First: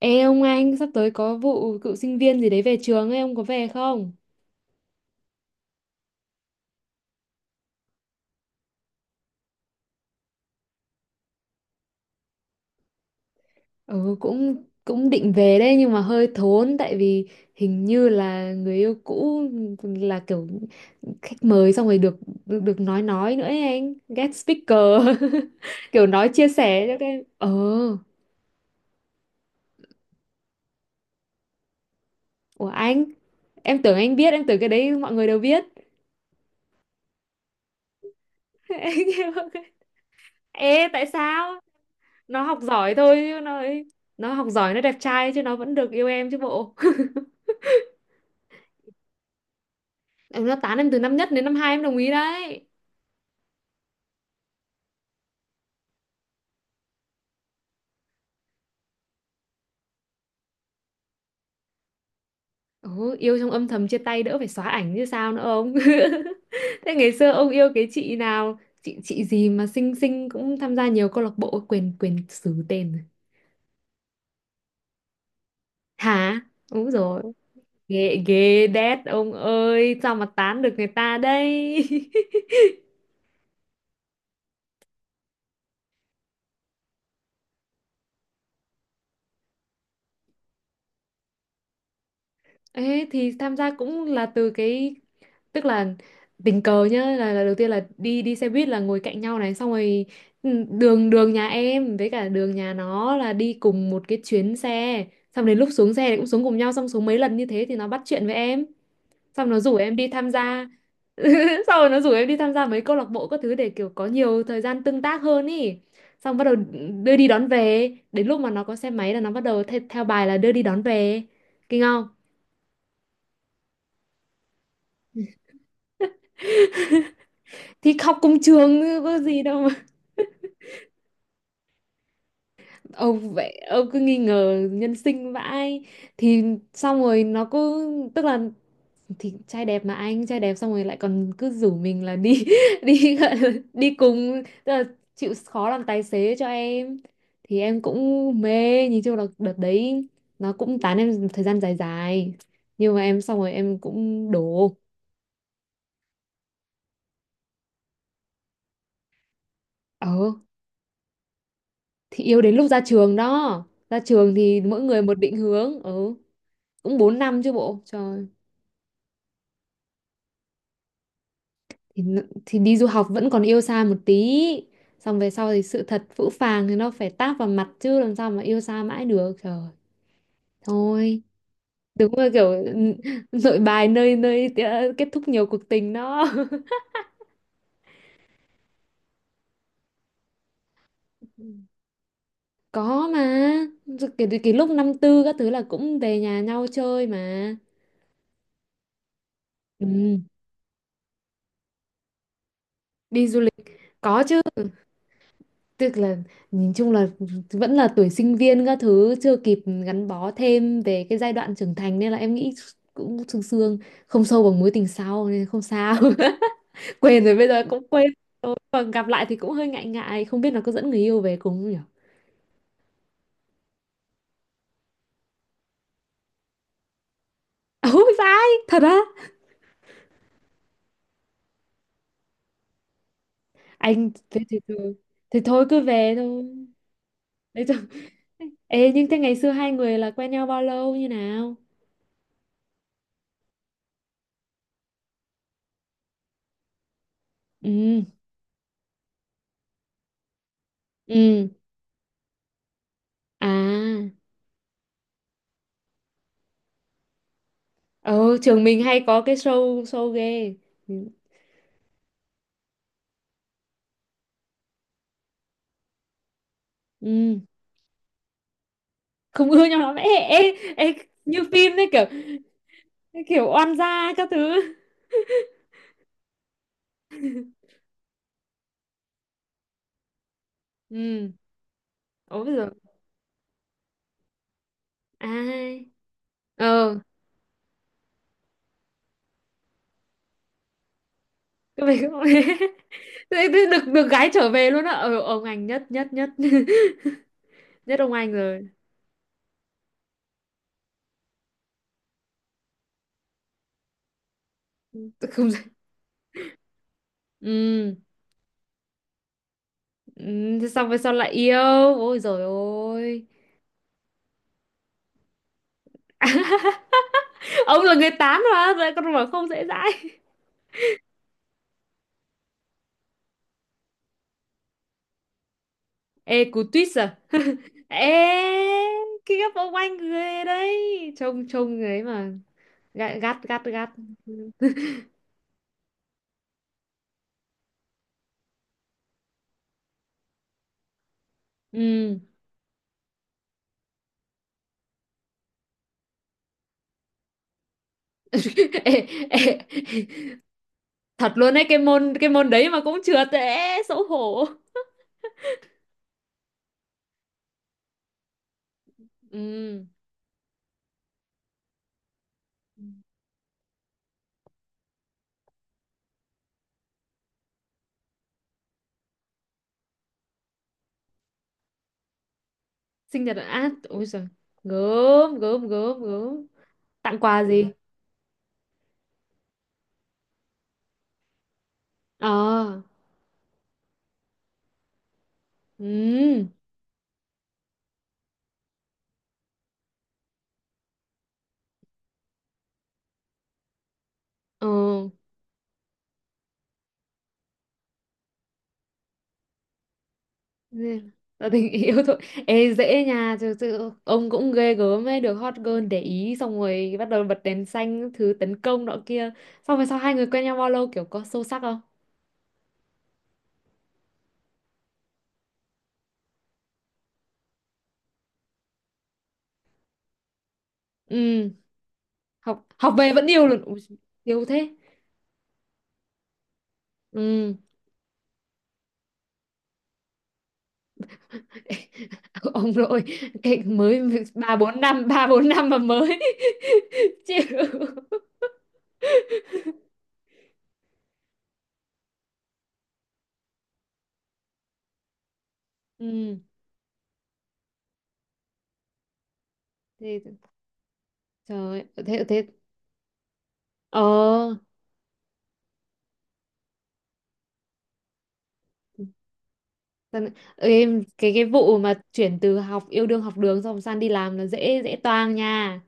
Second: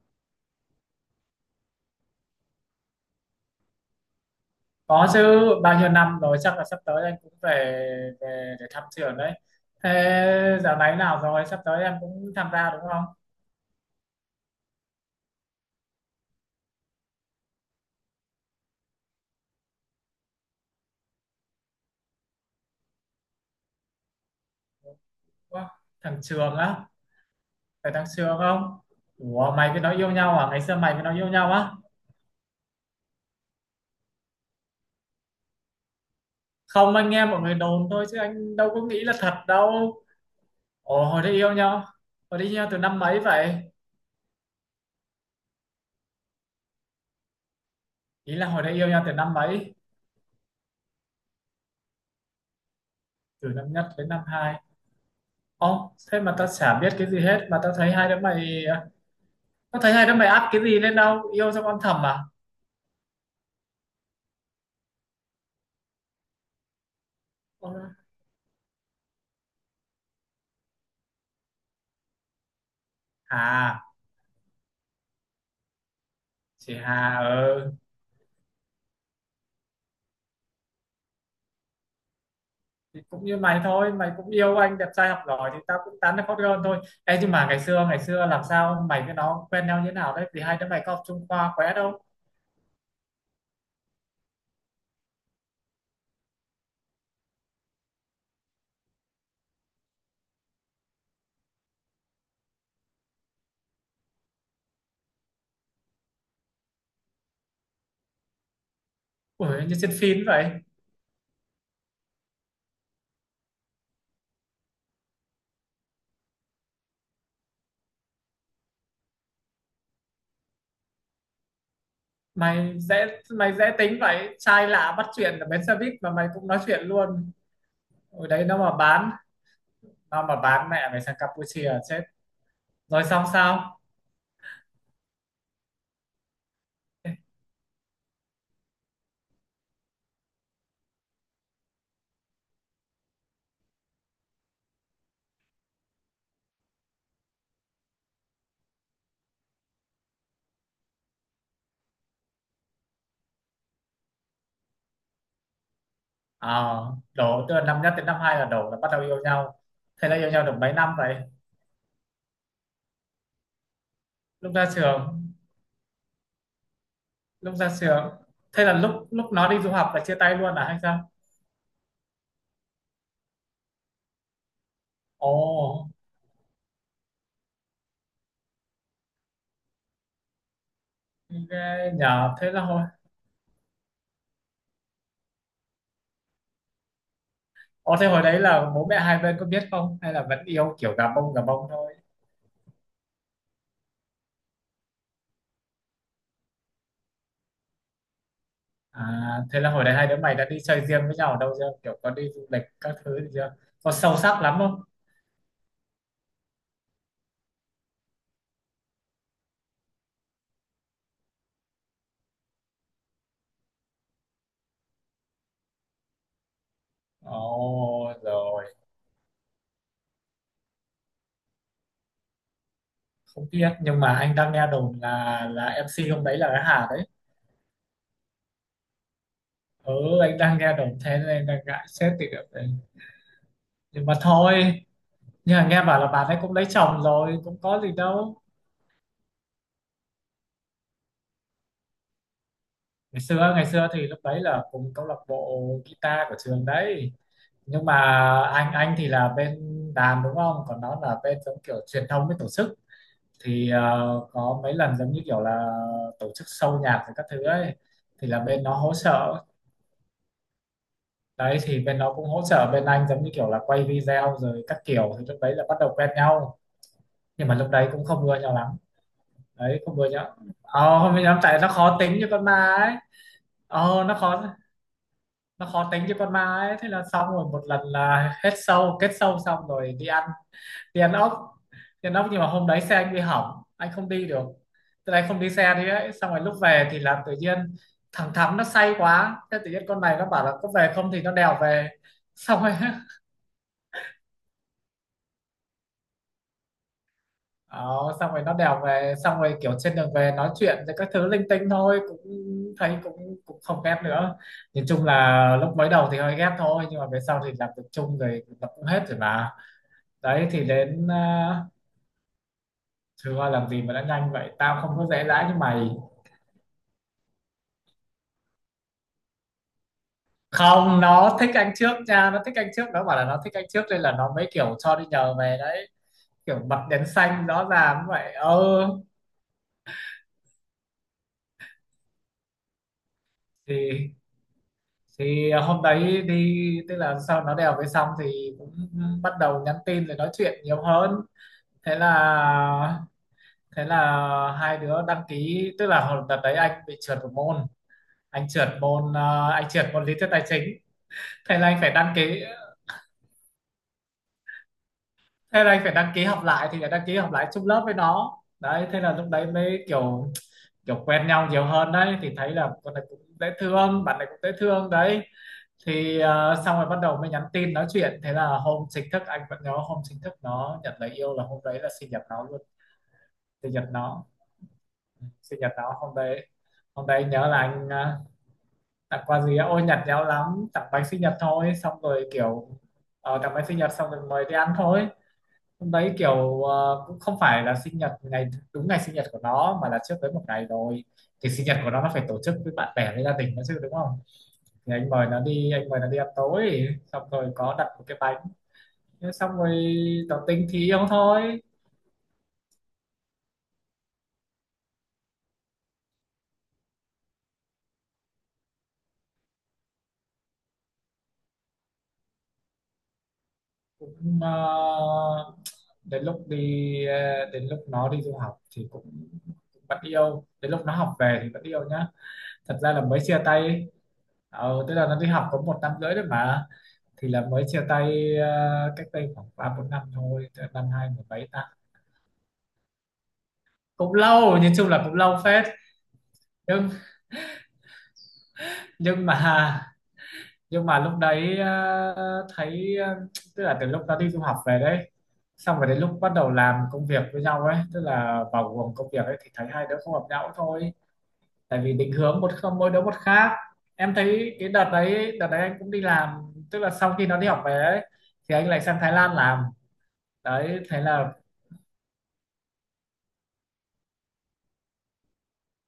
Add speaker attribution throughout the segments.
Speaker 1: Ê ông anh, sắp tới có vụ cựu sinh viên gì đấy về trường ấy, ông có về không?
Speaker 2: Có chứ, bao nhiêu năm rồi chắc là sắp tới anh cũng về về để thăm trường đấy. Thế dạo này nào rồi, sắp tới em cũng tham gia đúng không?
Speaker 1: Ừ, cũng cũng định về đấy nhưng mà hơi thốn tại vì hình như là người yêu cũ là kiểu khách mời xong rồi được được, được nói nữa ấy anh, guest speaker.
Speaker 2: Ủa,
Speaker 1: Kiểu
Speaker 2: thằng
Speaker 1: nói chia
Speaker 2: trường á,
Speaker 1: sẻ cho cái
Speaker 2: phải thằng trường không? Ủa, mày với nó yêu nhau à? Ngày xưa mày với nó yêu nhau á?
Speaker 1: của anh, em tưởng anh biết, em tưởng cái đấy mọi người đều biết.
Speaker 2: Không, anh nghe mọi người đồn thôi chứ anh đâu có nghĩ là
Speaker 1: Anh
Speaker 2: thật
Speaker 1: em-
Speaker 2: đâu.
Speaker 1: Ê,
Speaker 2: Ồ,
Speaker 1: tại
Speaker 2: hồi đấy yêu
Speaker 1: sao?
Speaker 2: nhau, hồi
Speaker 1: Nó
Speaker 2: đấy yêu
Speaker 1: học
Speaker 2: nhau từ
Speaker 1: giỏi
Speaker 2: năm
Speaker 1: thôi
Speaker 2: mấy
Speaker 1: chứ nó
Speaker 2: vậy?
Speaker 1: nó học giỏi, nó đẹp trai chứ nó vẫn được yêu em chứ bộ.
Speaker 2: Ý là hồi đấy yêu nhau từ năm mấy?
Speaker 1: Em, nó tán em từ năm nhất đến năm hai em đồng ý đấy.
Speaker 2: Từ năm nhất đến năm hai. Ồ, thế mà tao chả biết cái gì hết, mà tao thấy hai đứa mày à, có thấy hai đứa mày up cái gì lên đâu, yêu xong âm thầm à?
Speaker 1: Ồ, yêu trong âm thầm chia tay đỡ phải xóa ảnh như sao nữa ông. Thế ngày xưa ông yêu
Speaker 2: Ôi,
Speaker 1: cái chị nào? Chị gì mà xinh xinh cũng tham gia nhiều câu lạc bộ, quên quên xứ tên rồi.
Speaker 2: Hà
Speaker 1: Hả?
Speaker 2: chị
Speaker 1: Đúng
Speaker 2: Hà
Speaker 1: rồi.
Speaker 2: ừ,
Speaker 1: Ghê ghê đét ông ơi, sao mà tán được người ta đây?
Speaker 2: thì cũng như mày thôi, mày cũng yêu anh đẹp trai học giỏi thì tao cũng tán được hot girl thôi. Ê, nhưng mà ngày xưa làm sao mày với nó quen nhau như thế nào đấy, vì hai đứa mày có học chung khoa quá đâu?
Speaker 1: Ê, thì tham gia cũng là từ cái, tức là tình cờ nhá, là đầu tiên là đi đi xe buýt là ngồi cạnh nhau này, xong rồi đường đường nhà em với cả đường nhà nó là đi cùng một cái chuyến xe, xong đến lúc xuống xe thì cũng xuống cùng nhau, xong xuống mấy lần như thế thì nó bắt chuyện với em,
Speaker 2: Ủa
Speaker 1: xong nó rủ
Speaker 2: như trên
Speaker 1: em đi
Speaker 2: phim
Speaker 1: tham
Speaker 2: vậy.
Speaker 1: gia. Xong rồi nó rủ em đi tham gia mấy câu lạc bộ các thứ để kiểu có nhiều thời gian tương tác hơn ý, xong bắt đầu đưa đi đón về, đến lúc mà nó có xe máy là nó bắt đầu theo bài là đưa đi đón về, kinh không?
Speaker 2: Mày dễ tính vậy, trai lạ bắt chuyện ở bến xe buýt mà mày cũng nói chuyện luôn.
Speaker 1: Thì học
Speaker 2: Ở
Speaker 1: cùng
Speaker 2: đấy nó mà
Speaker 1: trường chứ
Speaker 2: bán
Speaker 1: có gì đâu mà.
Speaker 2: nó mà bán mẹ mày sang Campuchia là chết. Rồi xong
Speaker 1: Ông vậy,
Speaker 2: sao?
Speaker 1: ông cứ nghi ngờ nhân sinh vãi. Thì xong rồi nó cứ, tức là, thì trai đẹp mà, anh trai đẹp xong rồi lại còn cứ rủ mình là đi đi, gọi là đi cùng, tức là chịu khó làm tài xế cho em, thì em cũng mê. Nhìn chung là đợt đấy nó cũng tán em thời gian dài dài, nhưng mà em xong rồi em cũng đổ.
Speaker 2: Ờ, đổ tức là năm nhất đến năm hai là đổ, là bắt đầu yêu nhau. Thế là
Speaker 1: Ờ,
Speaker 2: yêu nhau được mấy năm vậy?
Speaker 1: thì yêu đến lúc ra trường đó, ra trường
Speaker 2: lúc
Speaker 1: thì
Speaker 2: ra
Speaker 1: mỗi người một
Speaker 2: trường
Speaker 1: định hướng. Ừ, cũng 4 năm chứ
Speaker 2: lúc ra
Speaker 1: bộ
Speaker 2: trường
Speaker 1: trời.
Speaker 2: thế là lúc lúc nó đi du học là chia tay luôn à hay sao?
Speaker 1: Thì đi du học vẫn còn yêu xa một tí, xong về
Speaker 2: Ồ,
Speaker 1: sau thì sự thật phũ phàng thì nó phải táp vào mặt chứ làm sao mà yêu xa mãi được trời. Thôi,
Speaker 2: ghê
Speaker 1: đúng là
Speaker 2: nhờ. Thế là
Speaker 1: kiểu
Speaker 2: hồi
Speaker 1: nội bài nơi nơi tía- kết thúc nhiều cuộc tình đó.
Speaker 2: Ồ, thế hồi đấy là bố mẹ hai bên có biết không, hay là vẫn yêu kiểu gà bông thôi?
Speaker 1: Có mà, rồi kể từ cái lúc năm tư các thứ là cũng về nhà nhau chơi mà.
Speaker 2: À, thế là hồi đấy hai
Speaker 1: Ừ,
Speaker 2: đứa mày đã đi chơi riêng với nhau ở đâu chưa, kiểu có đi du lịch các thứ
Speaker 1: đi
Speaker 2: gì
Speaker 1: du
Speaker 2: chưa?
Speaker 1: lịch,
Speaker 2: Có sâu
Speaker 1: có chứ.
Speaker 2: sắc lắm không?
Speaker 1: Tức là nhìn chung là vẫn là tuổi sinh viên các thứ, chưa kịp gắn bó thêm về cái giai đoạn trưởng thành nên là em nghĩ cũng sương sương, không sâu bằng mối tình sau nên không sao. Quên rồi, bây giờ cũng quên
Speaker 2: Ồ,
Speaker 1: rồi,
Speaker 2: rồi.
Speaker 1: còn gặp lại thì cũng hơi ngại ngại, không biết là có dẫn người yêu về cùng không nhỉ.
Speaker 2: Không biết, nhưng mà anh đang nghe đồn là MC hôm đấy là cái Hà đấy,
Speaker 1: Ôi sai, thật á?
Speaker 2: ừ, anh đang nghe đồng thế nên anh đang ngại xét thì được đấy. Nhưng
Speaker 1: Anh
Speaker 2: mà
Speaker 1: thế thì
Speaker 2: thôi,
Speaker 1: thôi, thì
Speaker 2: nhưng
Speaker 1: thôi
Speaker 2: mà
Speaker 1: cứ
Speaker 2: nghe bảo là
Speaker 1: về
Speaker 2: bạn ấy
Speaker 1: thôi.
Speaker 2: cũng lấy chồng rồi, cũng
Speaker 1: Đấy thôi,
Speaker 2: có gì đâu.
Speaker 1: ê nhưng thế ngày xưa hai người là quen nhau bao lâu, như nào?
Speaker 2: Ngày xưa thì lúc đấy là cùng câu lạc bộ guitar của trường đấy, nhưng mà
Speaker 1: Ừ.
Speaker 2: anh thì là bên đàn đúng không, còn nó là bên
Speaker 1: Ừ.
Speaker 2: giống kiểu truyền thông với tổ chức.
Speaker 1: À.
Speaker 2: Thì có mấy lần giống như kiểu là tổ chức show nhạc và các thứ ấy, thì
Speaker 1: Ờ,
Speaker 2: là bên
Speaker 1: trường
Speaker 2: nó
Speaker 1: mình
Speaker 2: hỗ
Speaker 1: hay có cái
Speaker 2: trợ.
Speaker 1: show show ghê.
Speaker 2: Đấy, thì bên nó cũng hỗ trợ bên anh giống như kiểu là quay video rồi các kiểu, thì lúc đấy là bắt đầu quen nhau.
Speaker 1: Ừ.
Speaker 2: Nhưng mà lúc đấy cũng không ưa nhau lắm.
Speaker 1: Không ưa nhau
Speaker 2: Đấy,
Speaker 1: lắm.
Speaker 2: không ưa
Speaker 1: Ê,
Speaker 2: nhau.
Speaker 1: ê, ê,
Speaker 2: Không ưa
Speaker 1: như
Speaker 2: nhau tại nó
Speaker 1: phim đấy
Speaker 2: khó
Speaker 1: kiểu,
Speaker 2: tính như con ma ấy.
Speaker 1: kiểu oan
Speaker 2: ờ
Speaker 1: gia
Speaker 2: nó
Speaker 1: các
Speaker 2: khó
Speaker 1: thứ.
Speaker 2: nó khó tính như con ma ấy. Thế là xong rồi một lần là hết sâu kết sâu xong rồi đi ăn, đi ăn
Speaker 1: Ừ.
Speaker 2: ốc đi ăn ốc nhưng
Speaker 1: Ủa
Speaker 2: mà
Speaker 1: bây
Speaker 2: hôm
Speaker 1: giờ
Speaker 2: đấy xe anh bị hỏng, anh không đi được, từ đây không đi xe đi
Speaker 1: ai?
Speaker 2: ấy. Xong rồi lúc về
Speaker 1: Ờ,
Speaker 2: thì là tự nhiên thằng Thắm nó say quá, thế tự nhiên con này nó bảo là có về không, thì nó đèo
Speaker 1: cái
Speaker 2: về.
Speaker 1: về.
Speaker 2: Xong rồi
Speaker 1: Thế- thế được được gái trở về luôn á. Ờ, ông anh nhất nhất nhất. Nhất ông
Speaker 2: Đó,
Speaker 1: anh
Speaker 2: xong rồi nó
Speaker 1: rồi.
Speaker 2: đèo về, xong rồi kiểu trên đường về nói chuyện rồi các thứ linh tinh thôi, cũng thấy cũng cũng không ghét nữa. Nhìn chung
Speaker 1: Tôi
Speaker 2: là
Speaker 1: không.
Speaker 2: lúc mới đầu thì hơi ghét thôi, nhưng mà về sau thì làm việc
Speaker 1: Ừ.
Speaker 2: chung rồi nó cũng hết rồi mà. Đấy,
Speaker 1: Ừ,
Speaker 2: thì
Speaker 1: thế xong về
Speaker 2: đến
Speaker 1: sau lại yêu. Ôi rồi ôi.
Speaker 2: thưa, làm gì mà đã nhanh vậy, tao không có dễ dãi như mày.
Speaker 1: Ông là người tán mà, rồi con mà không dễ dãi.
Speaker 2: Không, nó thích anh trước nha, nó thích anh trước, nó bảo là nó thích anh trước nên là nó mới kiểu cho đi nhờ về đấy,
Speaker 1: Ê
Speaker 2: kiểu
Speaker 1: cú
Speaker 2: bật
Speaker 1: tuyết
Speaker 2: đèn
Speaker 1: à.
Speaker 2: xanh rõ ràng vậy,
Speaker 1: Ê,
Speaker 2: ừ.
Speaker 1: cái gấp ông anh người đấy, Trông trông người ấy mà, gắt gắt gắt gắt.
Speaker 2: Thì thì à, hôm đấy đi tức là sau nó đèo về xong thì cũng bắt đầu nhắn tin rồi nói chuyện nhiều hơn. thế
Speaker 1: Ừ.
Speaker 2: là thế là hai đứa đăng ký, tức là hồi đợt đấy anh bị trượt một môn, anh trượt
Speaker 1: Ê,
Speaker 2: môn
Speaker 1: ê,
Speaker 2: ờ, anh trượt môn lý thuyết tài chính.
Speaker 1: thật luôn
Speaker 2: Thế
Speaker 1: đấy,
Speaker 2: là
Speaker 1: cái
Speaker 2: anh phải đăng
Speaker 1: môn, cái
Speaker 2: ký
Speaker 1: môn đấy mà cũng trượt, ê xấu hổ.
Speaker 2: thế là anh phải đăng ký học lại, thì phải đăng ký học lại chung lớp với nó đấy, thế là lúc đấy
Speaker 1: Ừ.
Speaker 2: mới kiểu kiểu quen nhau nhiều hơn đấy, thì thấy là con này cũng dễ thương, bạn này cũng dễ thương đấy. Thì xong rồi bắt đầu mới nhắn tin nói chuyện, thế là hôm chính thức, anh vẫn nhớ hôm chính thức nó nhận lời yêu là hôm đấy là sinh nhật nó luôn.
Speaker 1: Sinh nhật á?
Speaker 2: sinh nhật
Speaker 1: Ôi
Speaker 2: nó
Speaker 1: giời. Gớm
Speaker 2: sinh
Speaker 1: gớm
Speaker 2: nhật nó
Speaker 1: gớm
Speaker 2: hôm
Speaker 1: gớm.
Speaker 2: đấy. Hôm
Speaker 1: Tặng
Speaker 2: đấy
Speaker 1: quà
Speaker 2: nhớ là
Speaker 1: gì?
Speaker 2: anh tặng quà gì á? Ôi nhặt nhẽo lắm, tặng bánh sinh nhật thôi, xong rồi kiểu
Speaker 1: Ờ.
Speaker 2: tặng bánh sinh nhật xong rồi mời đi ăn thôi. Hôm đấy
Speaker 1: Ừ.
Speaker 2: kiểu cũng không phải là sinh nhật ngày đúng ngày sinh nhật của nó, mà là trước đấy một ngày rồi. Thì sinh nhật của nó phải tổ chức với bạn bè với gia đình nó chứ, đúng không?
Speaker 1: Ờ.
Speaker 2: Thì anh mời nó đi ăn tối, xong rồi có đặt một cái bánh. Thế xong rồi tỏ tình thì yêu
Speaker 1: Nên là
Speaker 2: thôi.
Speaker 1: tình yêu thôi. Ê dễ nha, thực sự ông cũng ghê gớm ấy, được hot girl để ý xong rồi bắt đầu bật đèn xanh các thứ tấn công nọ kia. Xong rồi sau hai người quen nhau bao lâu, kiểu có sâu sắc không?
Speaker 2: Cũng đến lúc đi đến lúc nó đi du học thì cũng vẫn yêu, đến lúc nó học về thì
Speaker 1: Ừ,
Speaker 2: vẫn yêu nhá,
Speaker 1: học,
Speaker 2: thật ra
Speaker 1: học
Speaker 2: là
Speaker 1: về
Speaker 2: mới
Speaker 1: vẫn
Speaker 2: chia
Speaker 1: yêu
Speaker 2: tay
Speaker 1: luôn. Ui,
Speaker 2: ấy.
Speaker 1: yêu thế.
Speaker 2: Tức là nó đi học có 1,5 năm đấy mà, thì là
Speaker 1: Ừ.
Speaker 2: mới chia tay, cách đây khoảng ba bốn năm thôi, tức là năm hai mười bảy ta.
Speaker 1: Ông nội, cái mới
Speaker 2: Cũng
Speaker 1: ba
Speaker 2: lâu, nhìn
Speaker 1: bốn
Speaker 2: chung là
Speaker 1: năm
Speaker 2: cũng
Speaker 1: ba
Speaker 2: lâu
Speaker 1: bốn
Speaker 2: phết.
Speaker 1: năm mà mới.
Speaker 2: nhưng
Speaker 1: Chịu.
Speaker 2: nhưng mà nhưng mà lúc đấy thấy, tức là từ lúc nó đi du học về đấy, xong rồi đến lúc bắt
Speaker 1: Ừ
Speaker 2: đầu làm công việc với nhau ấy, tức là vào guồng công việc ấy thì thấy hai đứa không
Speaker 1: thì,
Speaker 2: hợp nhau thôi.
Speaker 1: trời
Speaker 2: Tại vì
Speaker 1: ơi,
Speaker 2: định
Speaker 1: thế
Speaker 2: hướng
Speaker 1: thế.
Speaker 2: một không mỗi đứa một khác.
Speaker 1: Ờ.
Speaker 2: Em thấy cái đợt đấy anh cũng đi làm, tức là sau khi nó đi học về ấy thì anh lại sang Thái Lan làm.
Speaker 1: Dân-.
Speaker 2: Đấy,
Speaker 1: Ê,
Speaker 2: thế là
Speaker 1: cái vụ mà chuyển từ học, yêu đương học đường xong sang đi làm là dễ dễ toang nha.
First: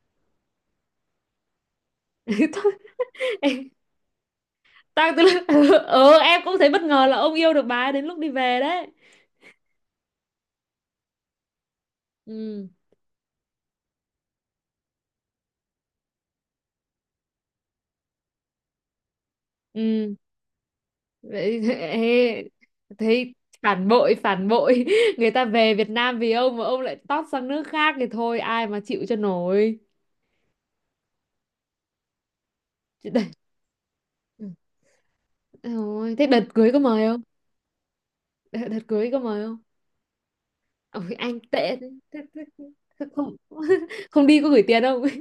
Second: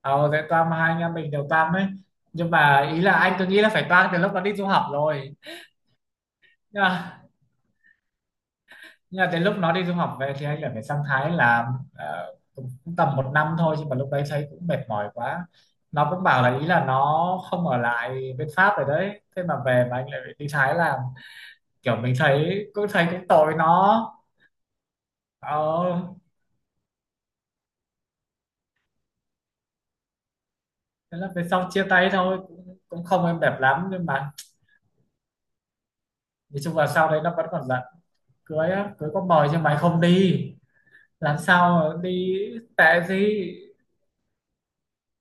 Speaker 2: ờ thế Toan, hai anh em mình đều Toan ấy. Nhưng
Speaker 1: Thôi,
Speaker 2: mà ý là anh cứ
Speaker 1: ê,
Speaker 2: nghĩ là phải Toan từ lúc nó đi du học
Speaker 1: toang từ
Speaker 2: rồi.
Speaker 1: lúc- ừ em cũng thấy bất
Speaker 2: nhưng
Speaker 1: ngờ là
Speaker 2: mà
Speaker 1: ông yêu được bà ấy đến lúc đi về đấy.
Speaker 2: Nhưng mà tới lúc nó đi du học về thì anh lại phải sang Thái làm.
Speaker 1: Ừ.
Speaker 2: Cũng, tầm một năm thôi, nhưng mà lúc đấy thấy cũng mệt mỏi quá. Nó cũng bảo là, ý là nó không ở lại bên Pháp rồi đấy, thế mà về mà anh
Speaker 1: Ừ
Speaker 2: lại phải đi Thái làm,
Speaker 1: vậy.
Speaker 2: kiểu mình
Speaker 1: Ê,
Speaker 2: thấy cũng
Speaker 1: thấy
Speaker 2: tội nó.
Speaker 1: phản bội người ta về Việt Nam
Speaker 2: ờ,
Speaker 1: vì ông mà ông lại tót sang nước khác thì thôi ai mà chịu cho nổi.
Speaker 2: Thế là về sau chia tay thôi, cũng
Speaker 1: Chứ
Speaker 2: không
Speaker 1: đây-.
Speaker 2: êm đẹp lắm, nhưng mà
Speaker 1: Ừ. Ôi, thế đợt
Speaker 2: nói
Speaker 1: cưới
Speaker 2: chung
Speaker 1: có
Speaker 2: là
Speaker 1: mời
Speaker 2: sau đấy
Speaker 1: không?
Speaker 2: nó vẫn còn giận.
Speaker 1: đợt,
Speaker 2: Cưới
Speaker 1: đợt
Speaker 2: á,
Speaker 1: cưới
Speaker 2: cưới
Speaker 1: có
Speaker 2: có
Speaker 1: mời
Speaker 2: mời
Speaker 1: không?
Speaker 2: nhưng mày không đi,
Speaker 1: Ôi
Speaker 2: làm
Speaker 1: anh tệ
Speaker 2: sao
Speaker 1: thế.
Speaker 2: mà đi. Tệ
Speaker 1: Thế không
Speaker 2: gì,
Speaker 1: không đi có gửi tiền không?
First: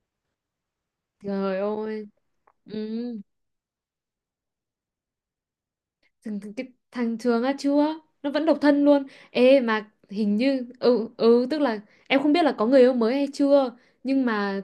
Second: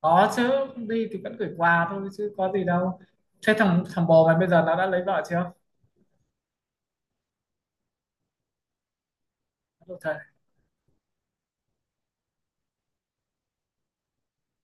Speaker 2: có chứ, đi thì vẫn gửi
Speaker 1: Trời
Speaker 2: quà
Speaker 1: ơi.
Speaker 2: thôi chứ có gì đâu.
Speaker 1: Ừ.
Speaker 2: Thế thằng thằng bồ mày bây giờ nó đã lấy vợ chưa?
Speaker 1: thằng, thằng- cái thằng Trường á, chưa, nó vẫn độc thân luôn. Ê mà
Speaker 2: Ôi trời,
Speaker 1: hình như, ừ ừ, tức là em không biết là có người yêu mới hay chưa, nhưng mà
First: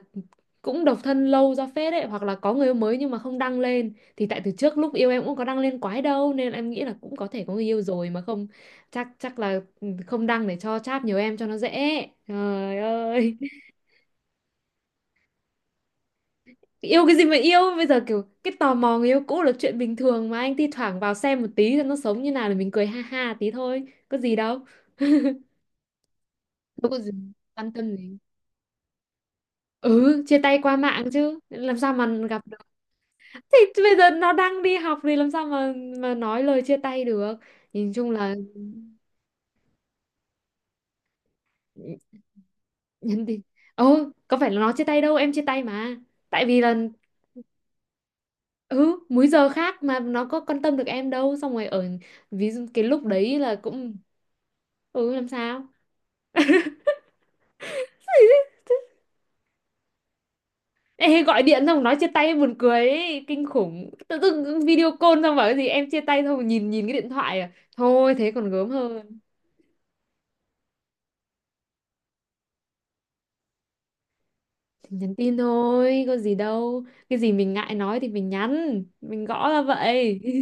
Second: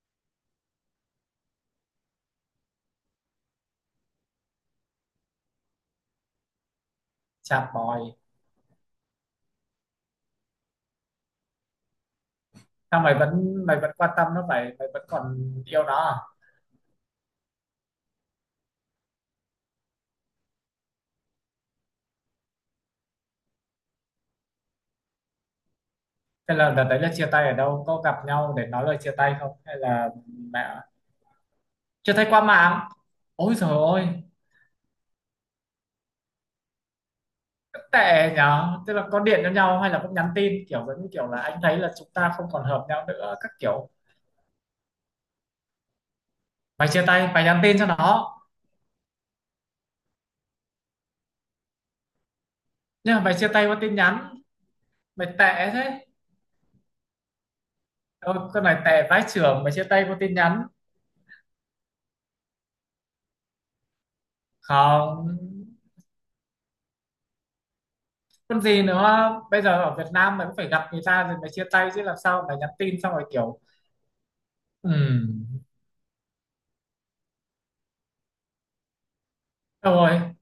Speaker 1: cũng độc thân lâu ra phết đấy. Hoặc là có người yêu mới nhưng mà không đăng lên, thì tại từ trước lúc yêu em cũng có đăng lên quái đâu, nên em nghĩ là cũng có thể có
Speaker 2: chà
Speaker 1: người yêu
Speaker 2: bòi,
Speaker 1: rồi mà không, chắc chắc là không đăng để cho chát nhiều em cho nó dễ. Trời
Speaker 2: sao mày
Speaker 1: ơi,
Speaker 2: vẫn mày vẫn quan tâm nó vậy, mày vẫn còn yêu nó à?
Speaker 1: yêu cái gì mà yêu bây giờ, kiểu cái tò mò người yêu cũ là chuyện bình thường mà anh. Thi thoảng vào xem một tí cho nó sống như nào, là mình cười ha ha tí thôi, có gì đâu.
Speaker 2: Thế là đợt
Speaker 1: Đâu có
Speaker 2: đấy
Speaker 1: gì,
Speaker 2: là chia tay ở
Speaker 1: quan
Speaker 2: đâu,
Speaker 1: tâm
Speaker 2: có gặp
Speaker 1: gì.
Speaker 2: nhau để nói lời chia tay không hay là?
Speaker 1: Ừ, chia tay
Speaker 2: Mẹ,
Speaker 1: qua mạng chứ làm sao mà
Speaker 2: chia tay qua
Speaker 1: gặp được.
Speaker 2: mạng, ôi trời
Speaker 1: Thì bây
Speaker 2: ơi,
Speaker 1: giờ nó đang đi học thì làm sao mà nói lời chia tay được.
Speaker 2: rất
Speaker 1: Nhìn chung
Speaker 2: tệ
Speaker 1: là
Speaker 2: nhở. Tức là có điện cho nhau hay là cũng nhắn tin kiểu giống như kiểu là anh thấy là chúng ta không còn hợp nhau
Speaker 1: nhân
Speaker 2: nữa
Speaker 1: tình.
Speaker 2: các kiểu?
Speaker 1: Ồ, có phải là nó chia tay đâu, em chia tay mà, tại vì là,
Speaker 2: Mày chia tay mày nhắn tin cho nó?
Speaker 1: ừ, múi giờ khác mà nó có quan tâm được em đâu, xong rồi ở, ví dụ cái lúc
Speaker 2: Nhưng mà mày
Speaker 1: đấy
Speaker 2: chia
Speaker 1: là
Speaker 2: tay qua tin
Speaker 1: cũng.
Speaker 2: nhắn,
Speaker 1: Ừ, làm
Speaker 2: mày
Speaker 1: sao.
Speaker 2: tệ thế. Ơ, con này tè vãi chưởng mà chia tay có tin nhắn?
Speaker 1: Ê, gọi điện xong nói chia tay buồn cười ấy, kinh khủng, tự dưng video call
Speaker 2: Không,
Speaker 1: xong bảo cái gì, em chia tay, xong rồi nhìn nhìn cái điện thoại à? Thôi thế còn
Speaker 2: con
Speaker 1: gớm
Speaker 2: gì
Speaker 1: hơn.
Speaker 2: nữa, bây giờ ở Việt Nam mày cũng phải gặp người ta rồi mày chia tay chứ, làm sao mày nhắn tin xong rồi kiểu
Speaker 1: Thì nhắn tin
Speaker 2: ừm
Speaker 1: thôi có gì đâu, cái gì mình ngại nói thì mình nhắn, mình gõ ra
Speaker 2: thôi
Speaker 1: vậy.
Speaker 2: rồi,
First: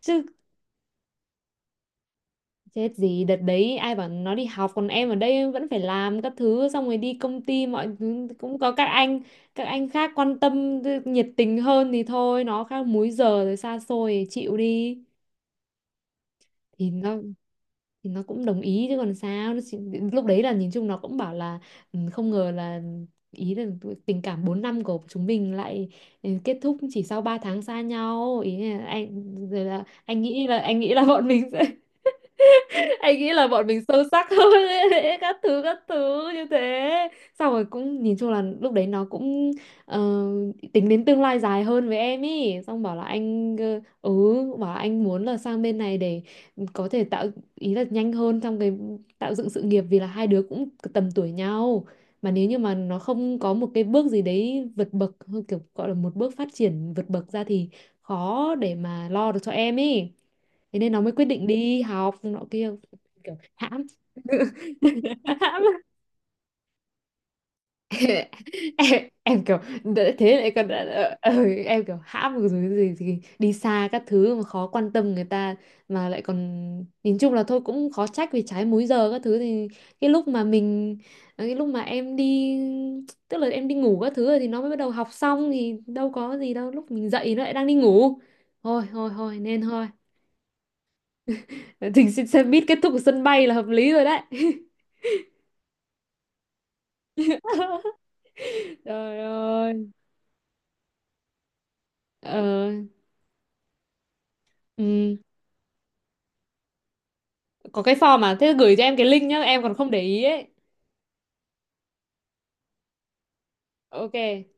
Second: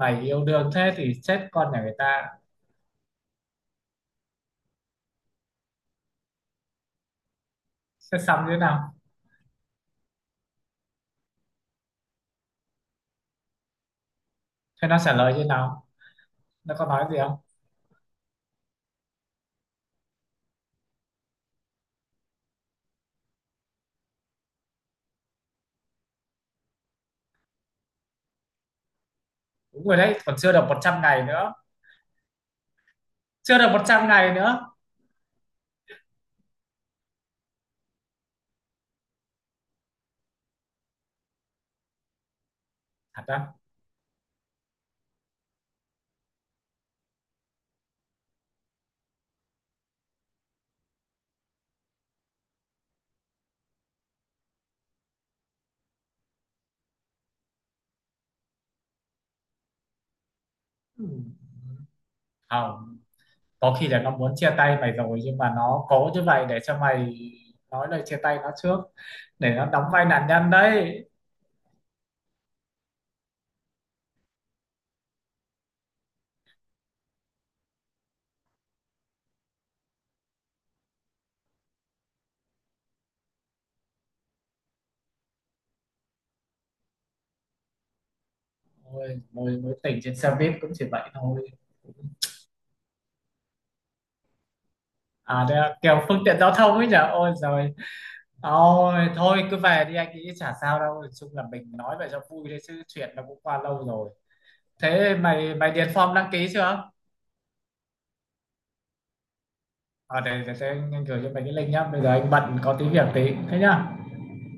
Speaker 1: Chứ
Speaker 2: yêu đương thế thì chết con nhà người ta.
Speaker 1: chết gì, đợt đấy ai bảo nó đi học còn em ở đây vẫn phải làm các thứ, xong rồi đi công ty mọi
Speaker 2: Sẽ
Speaker 1: thứ
Speaker 2: xong như thế
Speaker 1: cũng có các
Speaker 2: nào?
Speaker 1: anh, các anh khác quan tâm nhiệt tình hơn thì thôi, nó khác múi giờ rồi xa xôi thì chịu
Speaker 2: Thế
Speaker 1: đi.
Speaker 2: nó trả lời như thế nào, nó có
Speaker 1: Thì
Speaker 2: nói
Speaker 1: nó,
Speaker 2: gì không?
Speaker 1: thì nó cũng đồng ý chứ còn sao, nó chỉ, lúc đấy là nhìn chung nó cũng bảo là: "Ừ, không ngờ là, ý là tình cảm 4 năm của chúng mình lại, ừ, kết thúc chỉ sau 3 tháng xa nhau", ý là anh, rồi là
Speaker 2: Đúng rồi đấy,
Speaker 1: anh
Speaker 2: còn
Speaker 1: nghĩ
Speaker 2: chưa
Speaker 1: là,
Speaker 2: được một
Speaker 1: anh nghĩ
Speaker 2: trăm
Speaker 1: là
Speaker 2: ngày
Speaker 1: bọn mình
Speaker 2: nữa,
Speaker 1: sẽ, anh nghĩ là
Speaker 2: chưa
Speaker 1: bọn
Speaker 2: được
Speaker 1: mình
Speaker 2: một
Speaker 1: sâu
Speaker 2: trăm
Speaker 1: sắc
Speaker 2: ngày
Speaker 1: hơn
Speaker 2: nữa,
Speaker 1: ấy, các thứ như thế. Xong rồi cũng nhìn chung là lúc đấy nó cũng, ờ, tính đến tương lai dài hơn với em ý, xong bảo là
Speaker 2: thật á?
Speaker 1: anh, bảo là anh muốn là sang bên này để có thể tạo, ý là nhanh hơn trong cái tạo dựng sự nghiệp, vì là hai đứa cũng tầm tuổi nhau, mà nếu như mà nó không có một cái bước gì đấy vượt bậc, kiểu gọi là một bước phát triển vượt bậc ra, thì khó để mà lo được cho em ý, thế nên nó mới quyết
Speaker 2: Ừm,
Speaker 1: định đi học nọ kia,
Speaker 2: không,
Speaker 1: kiểu
Speaker 2: có
Speaker 1: hãm.
Speaker 2: khi là nó muốn chia tay mày rồi nhưng mà
Speaker 1: Hãm.
Speaker 2: nó cố như vậy để cho mày nói lời chia
Speaker 1: em,
Speaker 2: tay nó trước,
Speaker 1: em em
Speaker 2: để
Speaker 1: kiểu:
Speaker 2: nó đóng vai
Speaker 1: "
Speaker 2: nạn
Speaker 1: thế
Speaker 2: nhân
Speaker 1: lại còn
Speaker 2: đấy.
Speaker 1: em kiểu hãm rồi, cái gì thì đi xa các thứ mà khó quan tâm người ta mà lại còn. Nhìn chung là thôi, cũng khó trách vì trái múi giờ các thứ, thì cái lúc mà mình, ờ, cái lúc mà em đi, tức là em đi ngủ các thứ rồi thì nó mới bắt đầu học xong, thì đâu có gì đâu, lúc mình dậy nó lại đang đi ngủ. Thôi thôi
Speaker 2: Ôi,
Speaker 1: thôi
Speaker 2: mối
Speaker 1: nên
Speaker 2: mối
Speaker 1: thôi.
Speaker 2: tình trên xe buýt cũng chỉ vậy thôi.
Speaker 1: Thì xin, xe buýt kết thúc ở sân bay là hợp lý rồi đấy.
Speaker 2: À đây là kiểu phương tiện giao thông ấy nhở, ôi rồi. Ôi
Speaker 1: Trời
Speaker 2: thôi cứ về
Speaker 1: ơi.
Speaker 2: đi, anh nghĩ chả sao đâu. Nói chung là mình nói vậy cho vui đấy
Speaker 1: Ờ,
Speaker 2: chứ chuyện nó cũng qua lâu rồi. Thế
Speaker 1: ừ.
Speaker 2: mày mày điền form đăng ký chưa?
Speaker 1: Có cái form mà, thế gửi cho em cái link nhá, em còn không để
Speaker 2: ờ
Speaker 1: ý
Speaker 2: để,
Speaker 1: ấy.
Speaker 2: để, để anh gửi cho mày cái link nhá, bây giờ anh bận có tí việc tí thế nhá.
Speaker 1: OK.